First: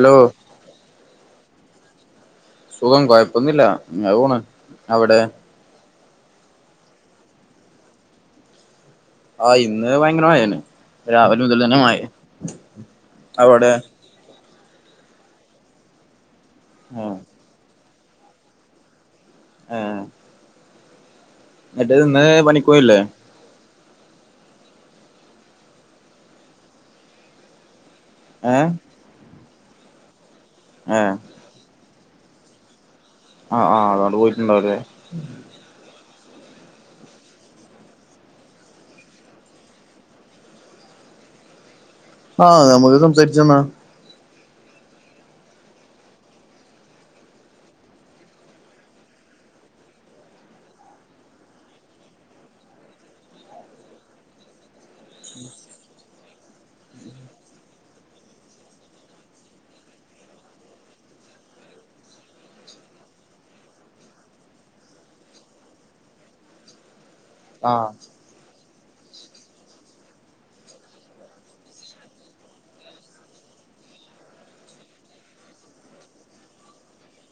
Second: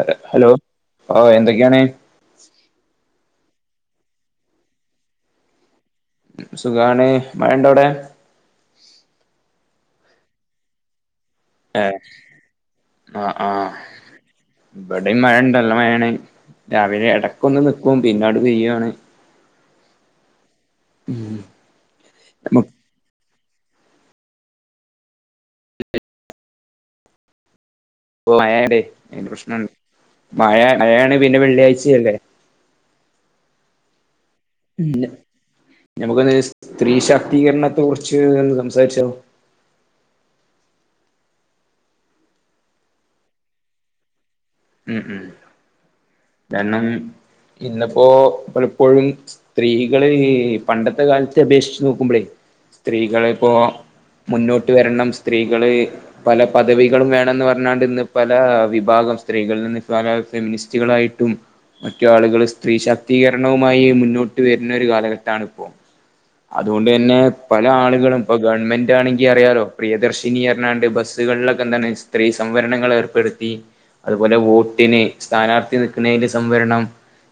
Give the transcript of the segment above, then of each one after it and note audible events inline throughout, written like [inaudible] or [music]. അതെ ഹലോ ആഹ് എന്തൊക്കെയാണ്? സുഖം. കുഴപ്പൊന്നില്ല ഇങ്ങനെ പോണ്. അവിടെ? ഉം സുഖാണ്. മഴണ്ടൊ അവ്ടെ? ആഹ് ഇന്ന് ഭയങ്കര മയന്നെ. രാവിലെ മുതലന്നെ ഏ മഴേ. അവെടെ? ഇവടിം മഴ ണ്ട ല്ല മഴേണ്. രാവിലെ ആഹ് എടക്കൊന്ന് നിക്കും പിന്നാണ്ട് പെയ്യാണ്. ഏഹ് ഉം ഇന്നട്ട് ന്ന് നമുക്കിപ്പോ പണിക്കോയില്ലേ? ഓഹ് ഏഹ് മഴണ്ട്. അയിന്റെ പ്രശ്നണ്ട്. മഴ മഴാണ് ഏഹ് പിന്നെ വെള്ളിയാഴ്ചിയല്ലേ? ആഹ് ആഹ് അതോണ്ട് പോയി. ന നമുക്കൊന്ന് സ്ത്രീ ശാക്തീകരണത്തെ കുറിച്ച് ഒന്ന് സംസാരിച്ചോ. ആഹ് നമുക്ക് സംസാരിച്ചാ ന്നാ ഉം ഉം കരണം ഇന്ന്പ്പോ പലപ്പോഴും സ്ത്രീകള് ഈ പണ്ടത്തെ കാലത്തെ അപേക്ഷിച്ച് നോക്കുമ്പോളേ സ്ത്രീകള്പ്പോ മുന്നോട്ട് വരണം സ്ത്രീകള് പല പദവികളും വേണന്ന് പർഞ്ഞാണ്ട് ഇന്ന് പല വിഭാഗം സ്ത്രീകളിൽ നിന്ന് ഇപ്പൊപറഞ്ഞാ ഫെമിനിസ്റ്റുകളായിട്ടും മറ്റു ആളുകള് സ്ത്രീ ശാക്തീകരണവുമായി മുന്നോട്ട് വെര്ണൊരു കാലഘട്ടണ് ഇപ്പോം അതുകൊണ്ട് തന്നെ പല ആഹ് ആളുകളും ഇപ്പൊ ഗവൺമെന്റ് ആണെങ്കി അറിയാലോ പ്രിയദർശിനിഅർഞ്ഞാണ്ട് ബസ്സുകളിലൊക്കെ എന്താണ് സ്ത്രീ സംവരണങ്ങൾ ഏർപ്പെടുത്തി അതുപോലെ വോട്ടിന് സ്ഥാനാർത്ഥി നിൽക്കുന്നതില് സംവരണം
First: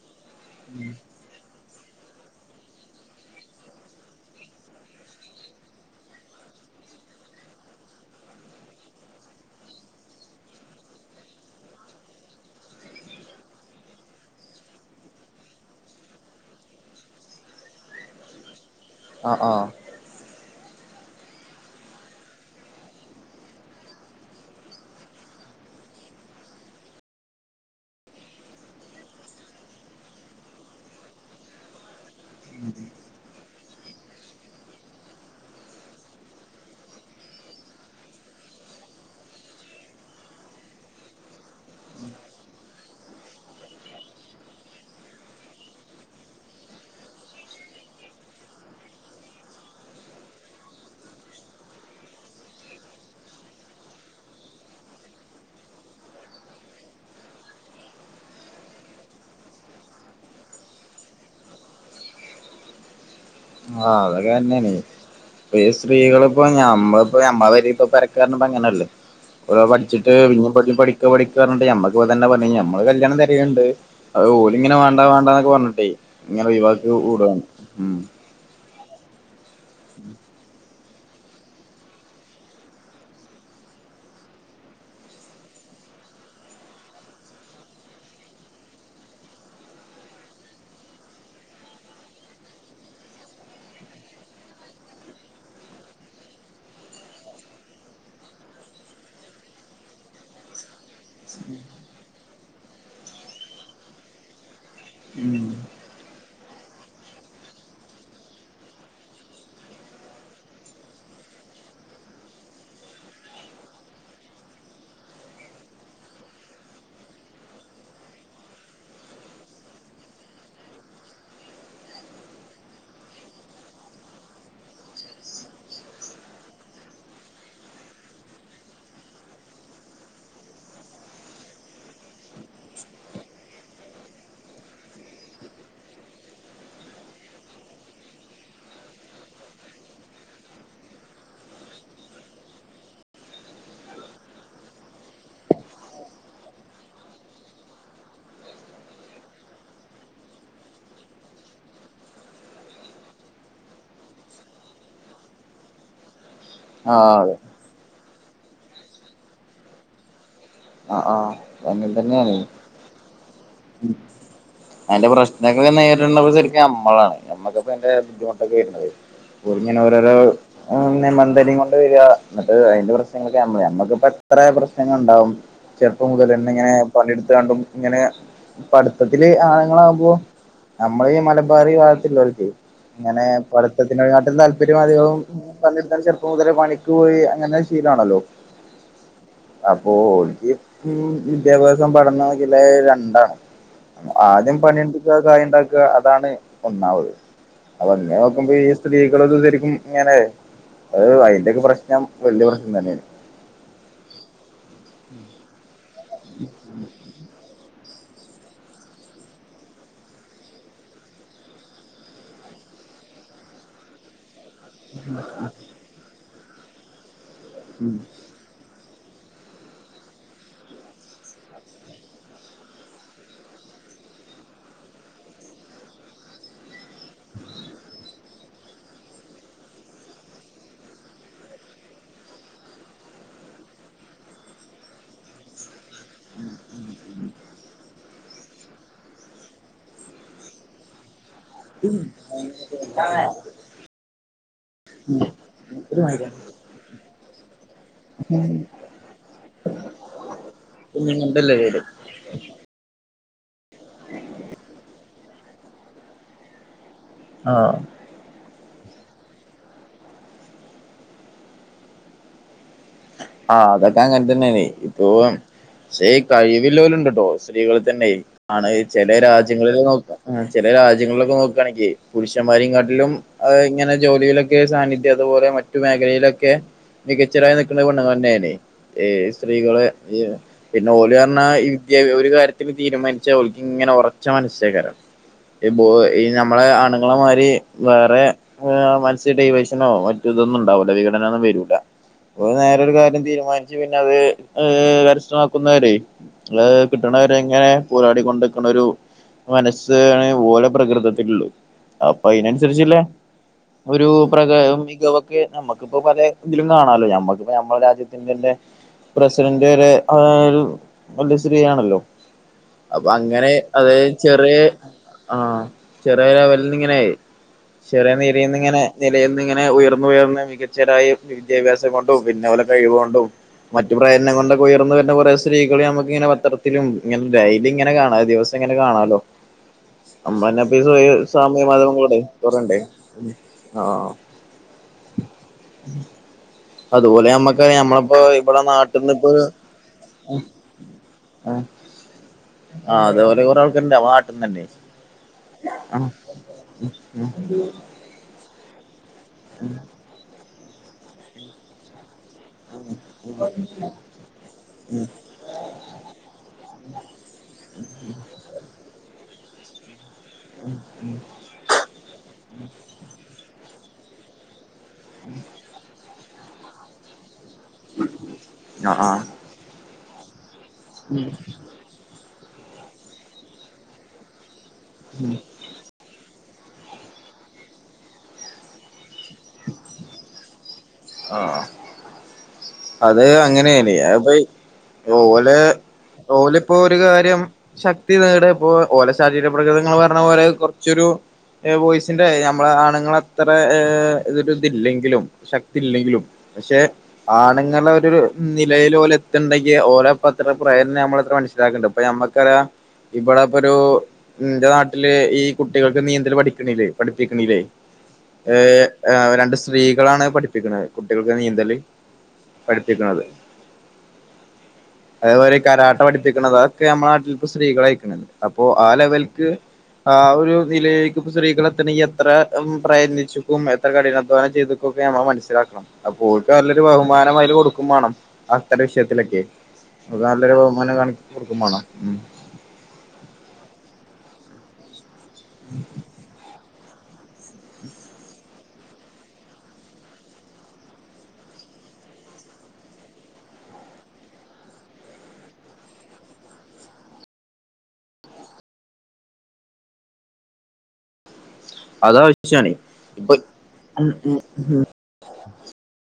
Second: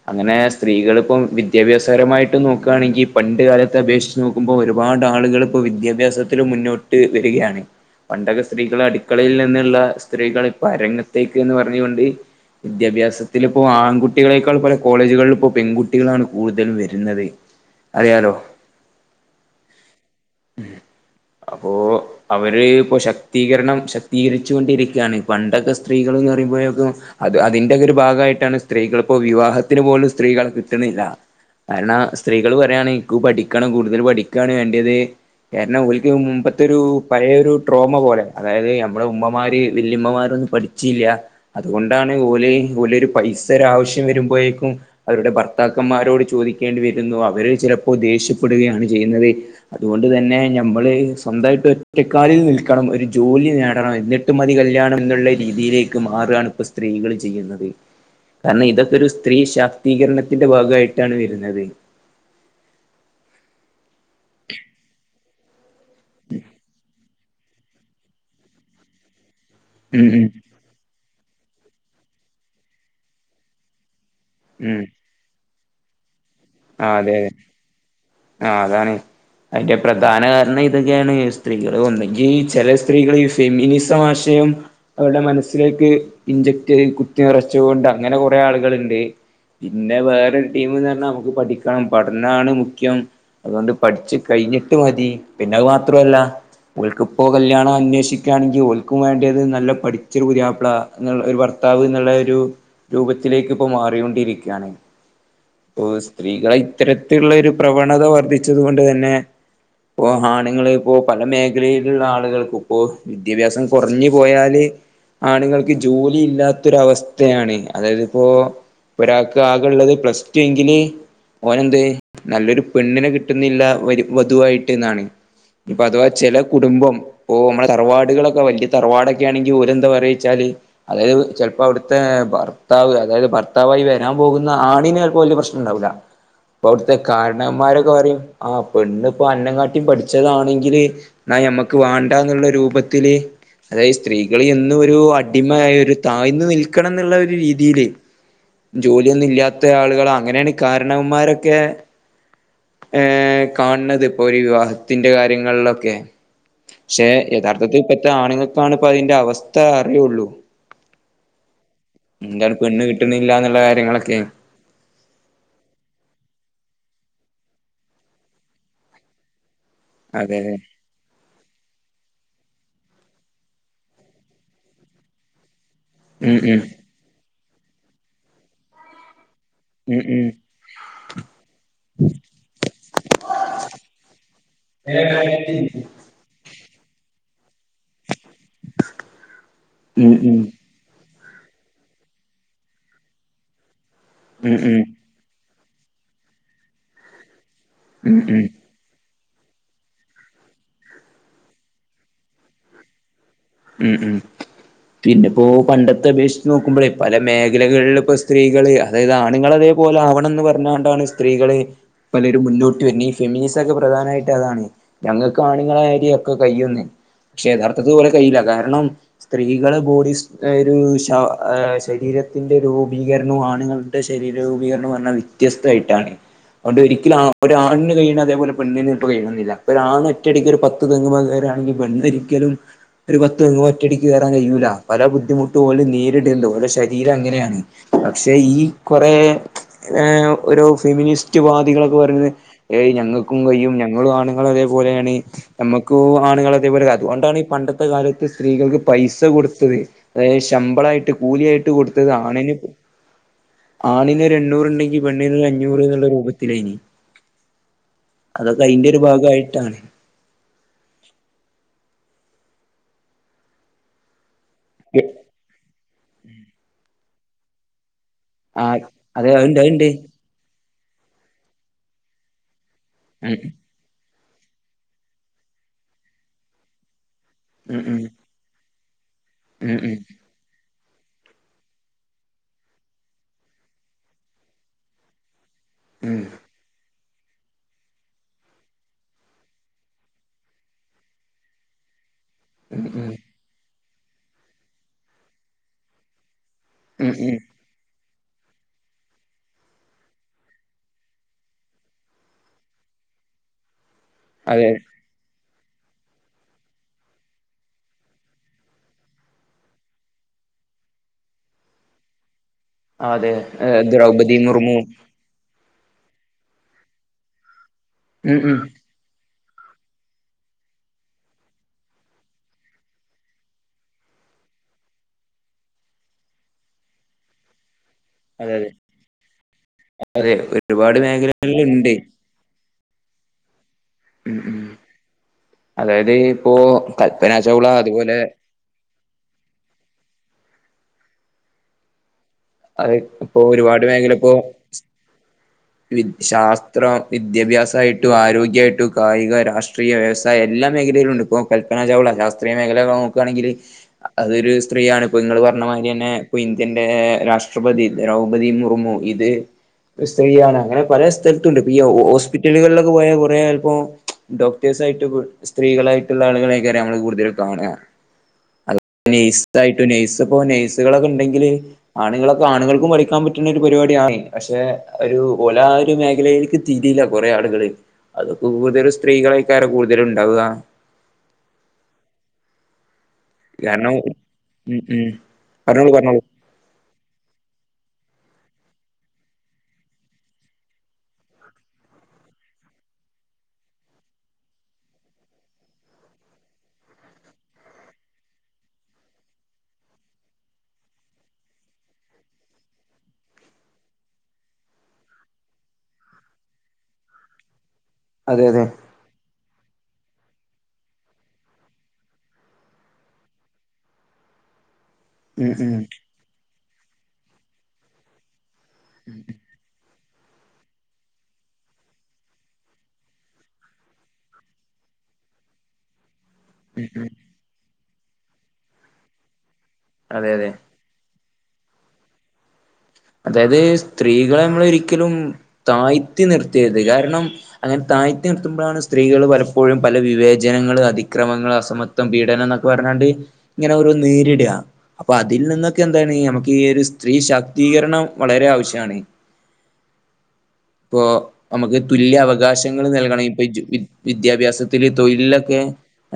അങ്ങനെ സ്ത്രീകള്പ്പം വി ദ്യാഭ്യാസപരമായിട്ടും നോക്കാണെങ്കി ഈ പണ്ട് കാലത്തെ അപേക്ഷിച്ച് നോക്കുമ്പോ ഒരുപാട് ആളുകളിപ്പോ വിദ്യാഭ്യാസത്തിലും മുന്നോ ട്ട് വരികയാണ് പണ്ടൊക്കെ സ്ത്രീകള് അടുക്കളയിൽ നിന്ന്ള്ള സ്ത്രീകൾ ഇപ്പ അരങ്ങത്തേ ക്ക്‌ന്ന് പറഞ്ഞ്കൊണ്ട് വിദ്യാഭ്യാസത്തില് പ്പോ ആൺകുട്ടികളേക്കാൾ പല കോളേജുകളിലും ഇപ്പൊ പെൺകുട്ടികളാണ് കൂടുതലും വെര്ന്നത് അറിയാലോ ആഹ് ആഹ് ഉം അപ്പോ അവര് ഇപ്പോ ശക്തീകരണം ശക്തീകരിച്ചുകൊണ്ടിരിക്കാണ് പണ്ടൊക്കെ സ്ത്രീകള്ന്ന് പറയുമ്പോഴേക്കും അത് അതിന്റെക്കെരു ഭാഗായിട്ടാണ് സ്ത്രീകൾ ഇപ്പോ വിവാഹത്തിന് പോലും സ്ത്രീകളെ കിട്ടുന്നില്ല കാരണം സ്ത്രീകള് പറയാണ് ഇൻക്ക് പഠിക്കണം കൂടുതല് പഠിക്കാണ് വേണ്ടിയേത് കാരണം ഓല്ക്ക് മുമ്പത്തൊരു പഴയൊരു ട്രോമ പോലെ അതായത് നമ്മുടെ ഉമ്മമാര് വെല്ലിമ്മമാര് ഒന്നും പഠി ചീല്യ അതുകൊണ്ടാണ് ഓല് ഓലൊരു പൈസ ഒരാവശ്യം വരുമ്പഴേക്കും അവരുടെ ഭർത്താക്കന്മാരോട് ചോദിക്കേണ്ടി വെരുന്നു അവര് ചിലപ്പോ ദേഷ്യപ്പെടുകയാണ് ചെയ്യുന്നത് അതുകൊണ്ട് തന്നെ ഞമ്മള് സ്വന്തമായിട്ട് ഒറ്റക്കാലിൽ നിൽക്കണം ഒരു ജോലി നേടണം എന്നി ട്ട് മതി കല്യാണം എന്നുള്ള രീതിയിലേക്ക് മാറാണ് ഇപ്പോ സ്ത്രീകള് ചെയ്യുന്നത് കാരണം ഇതൊക്കെ ഒരു സ്ത്രീ ശാക്തീകരണത്തിന്റെ ഭാഗായിട്ടാണ് വെര്ന്നത് ആഹ് അതൊക്കെ തന്നേണ് ഇപ്പ ഈ സ്ത്രീകളിപ്പോ ഞമ്മള് പ്പൊ ഞമ്മളെ പെരീ പ്പൊ പെരക്കര്നുംപ്പ അങ്ങനല്ലേ ഒരഹ് ഉം പഠിച്ചിട്ട് ഉം പിന്നിം പറ്റി പഠി ക്കാ പഠിക്കാർഞ്ഞിട്ട് ഞമ്മക്കിപ്പോതന്നെ പണി ഞമ്മള് കല്യാണം തെരീണ് ണ്ട് അത് ഓല്ങ്ങനെ ഉം വാണ്ടാ വാണ്ടാന്നൊക്കെ പറഞ്ഞിട്ടേയ് ഇങ്ങനെ ഒഴിവാക്കി ആ അതെ അതെ വിടാണ് ഉം ആഹ് അതാണ് അയ്ന്റെ പ്രധാന കാരണിതൊക്കേണ് സ്ത്രീകള് ഒന്നെങ്കീ ചെല സ്ത്രീകള് ഇഫ് ഫെമിനിസ മാശയം അവരുടെ മനസ്സിലേക്ക് ഇഞ്ചക്ട് ചെയ് കുത്തി നെറച്ചത്കൊണ്ട് അങ്ങനെ കുറേ ആള്കള്ണ്ട് പിന്നെ വേരൊര് ടീമ്ന്ന് പറഞ്ഞാ നമ്മക്ക് പഠിക്കണം പഠനാണ് മുഖ്യം അത്കൊണ്ട് പഠിച്ച് കഴിഞ്ഞിട്ട് മതി പിന്നെ അത് മാത്രോല്ല ഓൽക്ക്പ്പോ കല്യാണ അന്വേഷിക്കാണെങ്കി ഓൽക്കും വേണ്ടത് നല്ല പഠിച്ചൊരു പുതിയാപ്ലാ അങ്ങനെള്ള ഒരു ഭർത്താവ്ന്ന്ള്ള ഒരു രൂപത്തിലേക്ക് ഇപ്പൊ മാറിങ്ങോണ്ടിരിക്കാണ് ഉം ഓഹ് സ്ത്രീകളെ ഇത്തരത്തിലുള്ള ഒരു പ്രവണത വർദ്ധിച്ചത് കൊണ്ട് തന്നെ ഇപ്പൊ ഹാണ്ങ്ങള് ഇപ്പോ പല മേഖലയില്ള്ള ആളുകൾക്കുപ്പോ വിദ്യാഭ്യാസം കൊർഞ്ഞ് പോയാല് ആണ്ങ്ങൾക്ക് ജോലി ഇല്ലാത്തൊരവസ്ഥയാണ് അതായത് ഇപ്പോ പ്പൊ ഒരാക്ക് ആകെള്ളത് പ്ലസ് ടു എങ്കില് ഓനെന്ത് നല്ലൊരു പെണ്ണിനെ കിട്ടുന്നില്ല വരു വധുവായിട്ട്ന്നാണ് ഇപ്പ അഥവാ ചെലെ കുടുംബം ഓഹ് ഇമ്മളെ തറവാട്കളൊക്കെ വല്ല്യ തറവാടൊക്കെ ആണെങ്കി ഓലെന്താ പറയേച്ചാല് അതായത് ചെൽപ്പോ അവിട്ത്തെ ഭർത്താവ് അതായത് ഭർത്താവായി വെരാൻ പോവുന്ന ആണിനെ പ്പോ വല്ല്യ പ്രശ്നണ്ടാവൂല്ല പ്പോ അവ്ട്ത്തെ കാരണവന്മാരെക്കെ പറിം ആഹ് പെണ്ണ്പ്പൊ അന്നങ്ങാട്ടിം പഠിച്ചതാണെങ്കില് ഇന്നാ ഞമ്മക്ക് വാണ്ടാന്ന്ള്ള രൂപത്തില് അതായെ സ്ത്രീകള് എന്നൊരു അടിമയായൊരു താഴ്ന്നു നിൽക്കണന്ന്ള്ളൊര് രീതീല് ജോലിയൊന്നും ഇല്ലാത്ത ആളുകളാ അങ്ങനേണ് കാരണവന്മാരെക്കെ ഏഹ് കാൺണത് ഇപ്പൊര് വിവാഹത്തിന്റെ കാര്യങ്ങള്ലൊക്കെ ക്ഷേ ആഹ് അതെ യഥാർ ത്ഥത്തിൽ പെട്ട ആണ്ങ്ങക്കാണ് ഇപ്പ അയിന്റെ അവസ്ഥ അറിയോള്ളു ആഹ് ആഹ് അങ്ങനെ തന്നെയാണ് എന്താണ് പെണ്ണ് കിട്ട്ണില്ലാന്ന്ള്ള കാര്യങ്ങളെക്കെ അയ്ന്റെ പ്രശ്നങ്ങള് നേരിട്ണവര് ശരിക്ക് ഞമ്മളാണ് ഞമ്മക്കാ ഇപ്പയ്ന്റെ ബുദ്ധിമുട്ടൊക്കെ വെര്ണത് ഓല് ഇങ്ങനെ ഓരോരോ അതെ അതെ ആഹ് പിന്നെ മന്തലീ മ പ്പവര്യാ എന്നിട്ട് അയ്ന്റെ പ്രശ്നങ്ങളൊക്കെ ഞമ്മള് ഞമ്മക്ക്പ്പെത്രേ പ്രശ്നങ്ങള് ഇണ്ടാവും ചെർപ്പം ഉം മുതലന്നെ ഉം ഇങ്ങനെ പണിട്ത്ത്ക്കാണ്ടും ഇങ്ങനെ പഠ്ത്തത്തില് ആഹ് ഉം ഉം ഞമ്മളീ മലബാറി ഭാത്ത് ഇല്ലോല്ക്കെ ഇങ്ങനെ പഠിത്തത്തിനേക്കാട്ടിം താല്പര്യം അധികവും പണിയിട് ക്കാൻ ചെറുപ്പം മുതലേ പണിക്ക് പോയി അങ്ങനെ ശീലാണല്ലോ ഉം അപ്പോൾ ഉം ഉം വിദ്യാഭ്യാസം പഠനോക്കില്ലെ രണ്ടാണ് ഉം ആദ്യം ഉം പണിട് ക്കാ കായിണ്ടാക്കാ അതാണ് ഒന്നാമത് ഉം അതന്നെ ഉം നോക്കുമ്പോ ഈ സ്ത്രീകളൊക്കെ ശരിക്കും ഇങ്ങനെ അഹ് അയിന്റൊക്കെ പ്രശ്നം വല്ല്യോ പ്രശ്നം തന്നേണ് ഉം ഉം പിന്നെപ്പോ പണ്ടത്തെ അപേക്ഷിച്ച് നോക്കുമ്പഴേ പല മേഖലകള്ല്പ്പോ സ് ത്രീകള് അതായത് ആണ്ങ്ങളെ അതേപോലെ ആവണന്ന് പറഞ്ഞാണ്ടാണ് സ്ത്രീകള് പലരും മുന്നോട്ട് വെര്നെ ഫെമിനിസൊക്കെ പ്രധാനായിട്ട് അതാണ് ഞങ്ങക്ക് ആണ്ങ്ങളാരി ഒക്കെ കയ്യുംന്ന് പക്ഷേ യഥാർത്ഥത്തി ഓലെ കയ്യീല്ല കാരണം സ്ത്രീകള് ബോഡിസ് [unintelligible] ശ ആഹ് ശരീരത്തിന്റെ രൂപീകരണു ആണുങ്ങള് ടെ ശരീര രൂപീകരണോം പറ്ഞ്ഞാ വ്യത്യസ്തായിട്ടാണ് അവോണ്ട് ഒരിക്കലും ആഹ് ഒരാണ്ന് കയ്യ്ണ അതെപോലെ പെണ്ണിന് ചെലപ്പം കയ്യണെന്നില്ല ഇപ്പൊരാണ് ഒറ്റടിക്കൊര് പ ത്ത് തെങ്ങ്മ്മ കേറാണെങ്കി പെണ്ണൊരിക്കലും ഒരു പത്ത് തെങ്ങ്മ്മേ ഒറ്റടിക്ക് കേറാൻ കഴിയൂലാ പല ബുദ്ധിമുട്ടും ഓല് നേരിട്ണ്ട് ഓലെ ശരീരം അങ്ങനെയാണ് അ ക്ഷേ ഈ കൊറേ ഏഹ് ഒരു ഫെമിനിസ് റ്റ്‌ വാദികളൊക്കെ പറയുന്നത് ഏയ് ഞങ്ങക്കും കയ്യും ഞങ്ങളും ആണുങ്ങളെ അതേപോലേണ് ഞമ്മക്കൂ ഒരു മൈലാഞ്ചി ആണുങ്ങളെ അതേപോലെ [unintelligible] അവോണ്ടാണ് പണ്ടത്തെ കാലത്ത് സ്ത്രീകൾക്ക് പൈസ കൊട്ത്തത് അതായത് ശമ്പളായിട്ട് കൂലിയായിട്ട് കുഞ്ഞുങ്ങളുണ്ടല്ലേ കൊടുത്തത് ആണിന് ആണിന് ഒരു എണ്ണൂറ്ണ്ടെങ്കി പെണ്ണിന് ഒരു അഞ്ഞൂറ് ന്ന്ള്ളെ രൂപത്തിലേനി ആഹ് അതൊക്കെ അയിന്റെരു ഭാഗായിട്ടാണ് ആഹ് അതൊക്കെ അങ്ങത്തന്നേണ് ഇപ്പൊ ക്ഷേ ഈ കഴിവില്ലോല്ണ്ട്ട്ടോ സ്ത്രീകളിത്തന്നെ ആ ആണെ ചെലെ അതെ അത്ണ്ട് രാജ്യങ്ങളില് അത്ണ്ട് നോക്ക ആഹ് ചെലെ രാജ്യങ്ങള്ലൊക്കെ നോക്കാണെങ്കെ പുരുഷന്മാരേങ്ങാട്ടിലും അഹ് ഇങ്ങനെ ജോലിയിലൊ ക്കെ സാന്നിധ്യം അത്പോലെ മറ്റു മേഖലയിലൊക്കെ മികച്ചതായി ഉം നിക്ക്ന്നെ ഉം പെണ്ണ്ങ്ങന്നേന്നി ഏഹ് സ് ഉം സ്ത്രീകളെ ഉം ഉം [unintelligible] പിന്നെ ഓല് പർഞ്ഞാ ഈ [unintelligible] ഒരു കാര്യത്തിന് തീരുമാനിച്ച ഓലക്ക് ഇങ്ങനെ ഒറച്ച മനസ്സേക്കാരം ഉം ഈ നമ്മളെ ആണുങ്ങളെ മാരി വേറെ ആ മനസ്സ്യന് ഡീവിയേഷനോ മറ്റു ഇതൊന്നും ഇണ്ടാവുല്ല വിഘടന ഒന്നും വരൂല്ല അ ഉം നേരെരു ഉം കാര്യം തീരുമാനിച്ച് പിന്നെ അത് ഏ കരസ്ഥമാക്കുന്നവരെ ല് ഉം ഉം കിട്ടണവരെങ്ങനെ പോരാടി കൊണ്ടക്കണരു മനസ്സാണ് ഓലെ പ്രകൃതത്തിലള് അപ്പൊ അയിനനുസരിച്ചില്ലേ ഒരു പ്രകാ അതെ മികവൊക്കെ നമുക്കിപ്പോ പല തിലും കാണാലോ ഞ നമുക്കിപ്പ നമ്മടെ രാജ്യത്തിന്റെ ന്റെ പ്രസിഡന്റ് വരെ ഏ ന്നെ സ്ത്രീയാണല്ലോ അപ്പ അതെ അങ്ങനെ അത് ദ്രൗപതി ചെറിയെ മുർമു ആ ചെറിയ ലെവല നിന്നിങ്ങനെ ചെറിയ ഉം ഉം നേരിന്നിങ്ങനെ നിലയിന്ന് ഇങ്ങനെ ഉയർന്ന് മികച്ചതായി വിദ്യാഭ്യാസം കൊണ്ടും പിന്നെ ഓലെ കഴിവോണ്ടും മറ്റു പ്രേയത്ന കൊണ്ടൊക്കെ ഉയർന്ന് വർന്ന കുറെ സ്ത്രീകള് നമുക്ക് ഇങ്ങനെ പത്രത്തിലും ഇങ്ങനെ ഡെലി ഇങ്ങനെ കാണാ അതെ ദിവസം അതെ ഇങ്ങനെ കാണാലോ അതെ ഒരുപാട് നമ്മങ്ങതന്ന സാമ്യമാ മേഖലകളിലുണ്ട് കൂടെ ര്ണ്ടേ ആഹ് അതായത് ഇപ്പോ അതുപോലെ കൽപ്പന നമ്മക്ക് ചൗള അതുപോലെ നമ്മളിപ്പോ മ്മടെ നാട്ടന്ന് ഇപ്പൊ അത് ഇപ്പൊ ഒരുപാട് മേഖല ഇപ്പോ നാട്ടിന്നന്നെ വി ശാസ്ത്ര വിദ്യാഭ്യാസായി ആരോഗ്യയിട്ടും കായിക രാഷ്ട്രീയ വ്യവസായം എല്ലാ മേഖലയിലുണ്ട് ഇപ്പോ കൽപ്പന ചൗള റേ മേഖലകള് നോക്കുക്കാണെങ്കില് അതൊരു സ്ത്രീയാണ് പ്പ ങ്ങള് ർഞ്ഞമാരിന്നെ ഇന്ത്യന്റെ രാഷ്ട്രപതി ദ്രൗപതി മുർമു ഇത് രു സ്ത്രീയാണ് അങ്ങനെ പല സ്ഥല ണ്ട്പ് ഹോസ്പിറ്റലുകളിലൊക്കെ പോയാ കൊറേ അല്പ്പം ഡോക്ടേഴ് ആയിട്ട് സ്ത്രീകളായിട്ട്ള്ള ആളുകളേക്ക നമ്മള് കൂടുതൽ കാണ അ ആഹ് ഈ ആഹ് തായിട്ടും നഴ്സ്പ്പോ നഴ്സുകളൊക്കെണ്ടെങ്കില് ആണുങ്ങളൊ ആണുങ്ങൾക്കും പഠിക്കാൻ പറ്റണ ഒരു പരിപാടിയാണ് പക്ഷെ ഒരു ഒലാ മ മേഖലയിലേക്ക് തിരില്ല കുറെ ആളുകള് അതൊക്കെ കൂടുതലും സ്ത്രീകളൊക്കാര കൂടുതലും ഇണ്ടാവ ആഹ് അത് അങ്ങനേന് കാരണം അപ്പ ഉം ഉം ഓലെ പറഞ്ഞോളൂ പറഞ്ഞോളൂ ഓല് ഇപ്പൊ ഒരു കാര്യം ശക്തി നേട ഇപ്പോ ഓല ശാരീരിക പ്രകൃതങ്ങൾ ങ്ങള് പർഞ്ഞ പോലെ കൊർച്ചൊരു ബോയ്സിന്റെ നമ്മളെ ആണുങ്ങൾ അത്രരു ഇതില്ലെങ്കിലും ശക്തി ഇല്ലെങ്കിലും പക്ഷെ ആണുങ്ങളെ ഒരു നിലയില് ഒലെത്തണ്ടെങ്കി ഓലെ അത്ര പ്രെയത്നം നമ്മളത്ര മനസ്സിലാക്കണ്ടത് ഇപ്പ മ്മക്കാ ഇബടെപ്പൊ ഒരു ഇന്റെ നാട്ടില് ഈ കുട്ടികൾക്ക് നീന്തൽ പഠിക്കല് പഠിപ്പിക്കണിലെ അതെ ഏ അതെ ഏ രണ്ട് സ്ത്രീകളാണ് പഠിപ്പിക്കണത് കുട്ടികൾക്ക് നീന്തൽ പഠിപ്പിക്കണത് ഉം അതപോലെ ഉം കരാട്ട പഠിപ്പിക്കണത് ക്കെ നമ്മള നാട്ടിലിപ്പോ സ്ത്രീകളയ്ക്കണ അപ്പൊ ആ ലെവൽക്ക് ആ ഒരു നിലയിലേക്ക് ഇപ്പം സ്ത്രീകളെത്തണെങ്കി എത്ര പ്രയത്നിച്ക്കും എത്ര കഠിനാധ്വാനം ചെയ്തു. ക്കെ നമ്മ മനസിലാക്കണം അപ്പോ ഓല്ക്ക ഉം ഉം ബഹുമാനം അയിൽകൊടുക്കും വേണം അത്തരവിഷയത്തിലൊക്ക്യേ അതെ അതെ നല്ലൊരു ണിച് കൊടുക്കുമാണം. അതായത് സ്ത്രീകളെ നമ്മള് ഒരിക്കലും താഴ്ത്തി നിർത്തര്ത് കാരണം. അങ്ങനെ താഴ്ത്തി നിത്തുമ്പോഴാണ് സ്ത്രീകള് പലപ്പോഴും പല വിവേചനങ്ങള് അതിക്രമങ്ങൾ അസമത് തം പീഡനംന്നൊക്കെ പറഞ്ഞാണ്ട് ഇങ്ങനെ ഒരോന്ന് നേരിടാ. അപ്പൊ അതിൽ നിന്നൊക്കെ എന്താണ് നമ്മക്ക് ഈ ഒരു സ്ത്രീ ശാ ദ്ധീകരണം വളരെ ആവശ്യാണ്. ഇപ്പൊ നമ്മക്ക് തുല്യ അവകാശങ്ങള് നൽകണേൽ ഇപ്പൊ എജു വിദ്യ ഉം ഉം വിദ്യാഭ്യാസത്തില്. തൊഴിലിലൊക്കെ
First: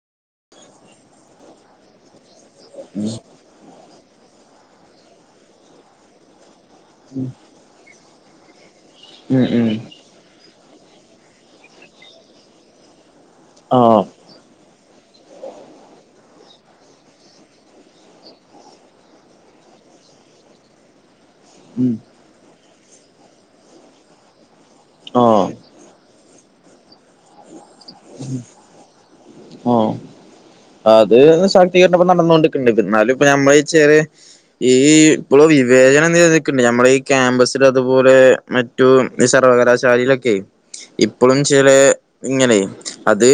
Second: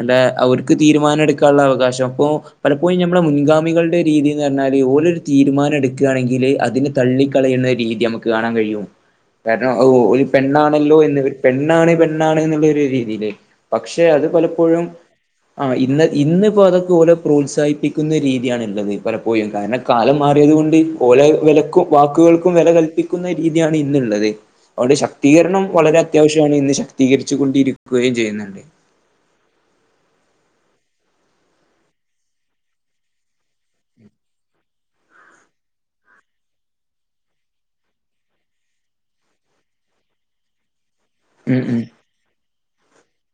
ന്താ അവർക്ക് തീരുമാനം എടുക്കാള്ള അവകാശം അപ്പൊ പലപ്പോഴും ഞമ്മളെ മുൻഗാമികൾടെ രീതീന്ന് പറഞ്ഞാല് ഓലൊരു തീരുമാനെടുക്കാണെങ്കില് അതിന് തള്ളിക്കളയുന്ന രീതി ഞമ്മക്ക് കാണാൻ കഴിയും ഉം ഉം കാര്ണം ഔ ഒരു പെണ്ണാണല്ലോ എന്ന് പെണ്ണാണ് പെണ്ണാണ് എന്നുള്ളരു രീതീല് പക്ഷെ ആഹ് അത് പലപ്പോഴും ആഹ് ഇന്ന് ഇന്നിപ്പോ അതൊക്കെ ഓല പ്രോത്സാഹിപ്പിക്കുന്ന രീതിയാണ് ള്ളത് പലപ്പോയും കാര്ണം കാലം മാറിയത്കൊണ്ട് പോലെ വെലക്കും ഉം വാക്കുകൾക്കും വെല കൽപ്പിക്കുന്ന രീതിയാണ് ഇന്നുള്ളത് അതൊണ്ട് ആഹ് ശക്തീകരണം വളരെ അത്യാവശ്യമാണ് ഇന്ന് ശക്തീകരിച്ചുകൊണ്ടിരിക്കുകയും ചെയ്യുന്നത്. ആഹ്. അത് ശാക്തീകര്ണം ഇപ്പ നടന്നോണ്ട്‌ക്ണ്ട് പ്പന്നാലും ഇപ്പ ഞമ്മളെ ചെറിയേ ഈ ഇപ്പോളും വിവേചനം നിലനിക്ക്ണ്ട് ഞമ്മള ഈ ക്യാമ്പസില് അതുപോലെ മറ്റു സർവകലാശാലയിലൊക്കെ ഇപ്പോളും ഉം ചെലേ ഇങ്ങനെയ് അത്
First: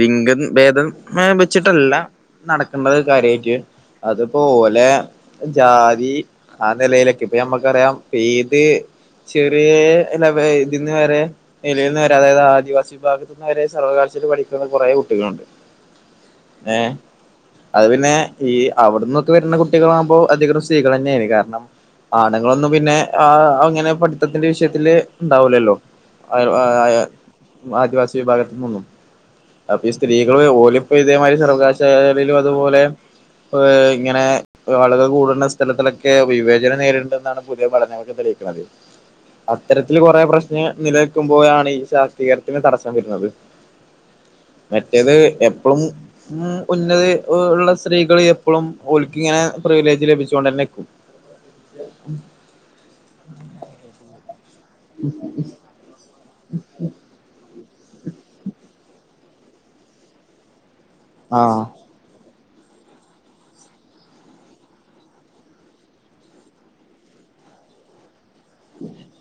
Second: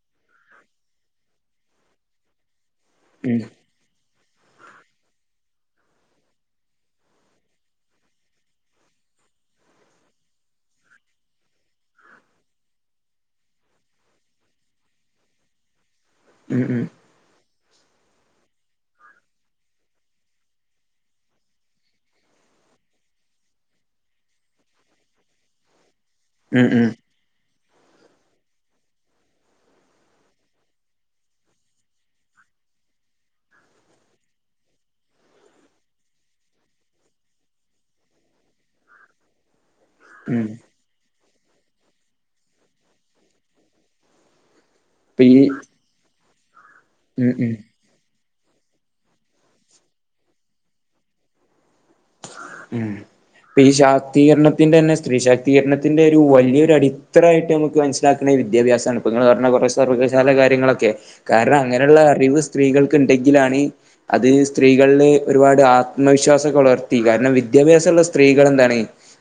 ലിംഗം ഭേദം വെച്ചിട്ടല്ല നടക്കണ്ടത് ഉം കാര്യായിട്ട് അത് പ്പോലെ ജാതി ആഹ് നെലയിലൊക്കെ ഇപ്പ ഞമ്മക്കറിയാം ഏത് ചെറിയേ ഇതിന്ന് വരെ നിലയിൽന്ന് വരെ അതായത് ആദിവാസി വിഭാഗത് അവരെ സർവ്വകാലഷേല് പഠിക്കുന്ന കൊറെ കുട്ടികളുണ്ട് ഉം ഉം ഏഹ്. അത് പിന്നെ ഈ അവ്ടെന്നൊക്കെ വരുന്ന കുട്ടികളാകുമ്പോ അധികനും സ്ത്രീകളെന്നേണ് കാര്ണം ആണുങ്ങളൊന്നും പിന്നെ ആ അങ്ങനെ പഠിത്തത്തിന്റെ വിഷയത്തില് ഉണ്ടാവൂലല്ലോ. ആഹ് ഉം ഉം ആ ഉം ആദിവാസി വിഭാഗത്ത് നിന്നും. അപ്പൊ ഈ സ്ത്രീകള് ഓലിപ്പോ ഇതേമാതിരി സർവകാശാലയിലും അതുപോലെ ഓ ഇങ്ങനെ ആളുകൾ കൂടുന്ന സ്ഥലത്തിലൊക്കെ വിവേചനം നേരിടണ്ടെന്നാണ് പുതിയ പഠനങ്ങൊക്കെ തെളയികണത്. അത്തരത്തില് കൊറെ ഉം ഉം പ്രശ്ന നിലനിൽക്കുമ്പോഴാണ് ഈ ശാസ്ത്രീകരണത്തിന് തടസ്സം വരുന്നത്. മറ്റേത് ഇപ്പ ഈ എപ്പളും ഉം ഉന്നതി ഉം ഉം ഉള്ള സ് സ്ത്രീകള് എപ്പളും ഒല്ക്കിങ്ങനെ പ്രിവിലേജ് ലഭിചോണ്ടന്നെക്കും. ഉം പ്പേ ഈ ശാക്തീകരണത്തിന്റെ ന്നെ സ്ത്രീ ശാക്തീകര്ണ ത്തിന്റെ ഒരു വല്യോരു അടിത്തറായിട്ട് നമുക്ക് മനസ്സിലാക്ണെ വിദ്യാഭ്യാസാണ്. പ്പ ങ്ങള് പർഞ്ഞ കൊറേ സർവകശാല കാര്യങ്ങളൊക്കെ കാര്ണം ആഹ് അങ്ങനെള്ള അറിവ് സ്ത്രീകൾക്ക് ഇണ്ടെങ്കിലാണ് അത് സ്ത്രീകൾല് ഒരുപാട് ആത്മവിശ്വാസൊക്കെ വളർ ത്തി കാര്ണം വിദ്യാഭ്യാസള്ള സ്ത്രീകളെന്താണ്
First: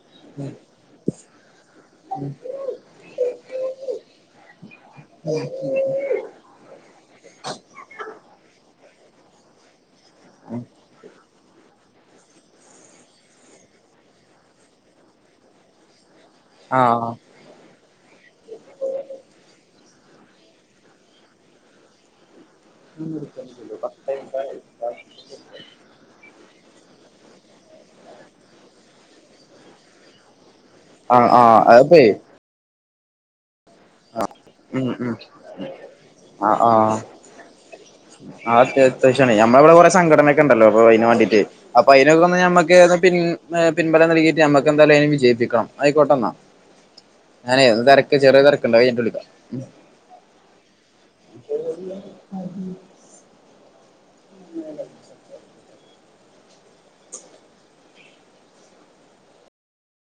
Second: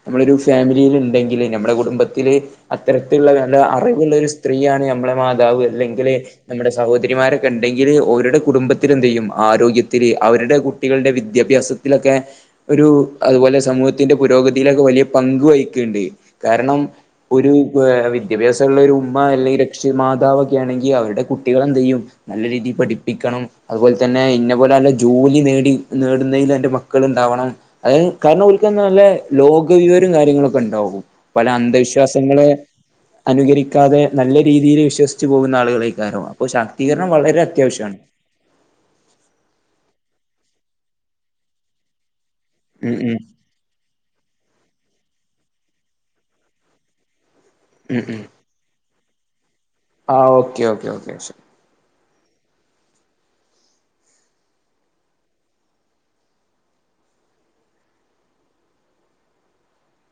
നമ്മളരു ഫാമിലിയില് ഇണ്ടെങ്കില് നമ്മടെ കുടുംബത്തില് അത്തരത്തിലുള്ള നല്ല അറിവുള്ള ഒരു സ്ത്രീയാണ് ഞമ്മളെ മാതാവ് അല്ലെങ്കില് നമ്മടെ സഹോദരിമാരൊക്കെ ഇണ്ടെങ്കില് ഓരുടെ കുടുംബത്തിലെന്തയ്യും ആരോഗ്യത്തില് അവരുടെ കുട്ടികൾടെ വി വിദ്യാഭിാസത്തിലൊക്കെ ഒരു അതുപോലെ സമൂഹത്തിന്റെ പുരോഗതിയിലൊക്കെ വലിയ പങ്ക് വഹിക്ക്ണ്ട് കാര്ണം ആഹ് ഒരു വിദ്യാഭ്യാസള്ള ഒരു ഉമ്മ അല്ലെങ്കില് രക്ഷി മാതാവൊക്കെ ആണെങ്കി അവര്ടെ കുട്ടികള് എന്ത്യ്യും നല്ല രീതി പഠിപ്പിക്കണം അതുപോലെ തന്നെ ഇന്നെ പോലെ നല്ല ജോലി നേടി നേടുന്നയില് എന്റെ മക്കള് ഇണ്ടാവണം. അയ് കാര്ണം ഒൽക്കുന്ന നല്ലേ ലോക വിവരം കാര്യങ്ങളൊക്കെണ്ടാവും. ആഹ് പല ആഹ് അത്പ്പേ അന്ധവിശ്വാസങ്ങള് അനുകരിക്കാതെ നല്ല രീതിയില് ഉം ഉം വിശ്വസിച്ച് പോകുന്ന ആളുകളേയ്ക്കാരം അപ്പോ ശാക്തീകരണം വളരെ അത്യാവഷ്യാണ്. ആത്യാച്ച്യണ നമ്മളെ വടെ കൊറെ സംഘടന ഒക്കെണ്ടല്ലോ പൊ അയ്ന് വേണ്ടീട്ട് അപ്പ അയിനൊക്കൊന്ന് ഞമ്മ ഉം ഏത് പിൻ ഉം എഹ് പിൻബലം നൽകിട്ട് നമ്മക്കന്തായാലും അയിന് വിജയിപ്പിക്കണം ആയിക്കോട്ടെന്നാ ഞാനേ ഉം തെരക്ക് ചെറിയ തെരക്കുണ്ട് അത്കഴിഞ്ഞിട്ട് വിളിക്കാം ആഹ് ഓക്കേ ഓക്കേ ഓക്കെശെരി [inaudible] [inaudible]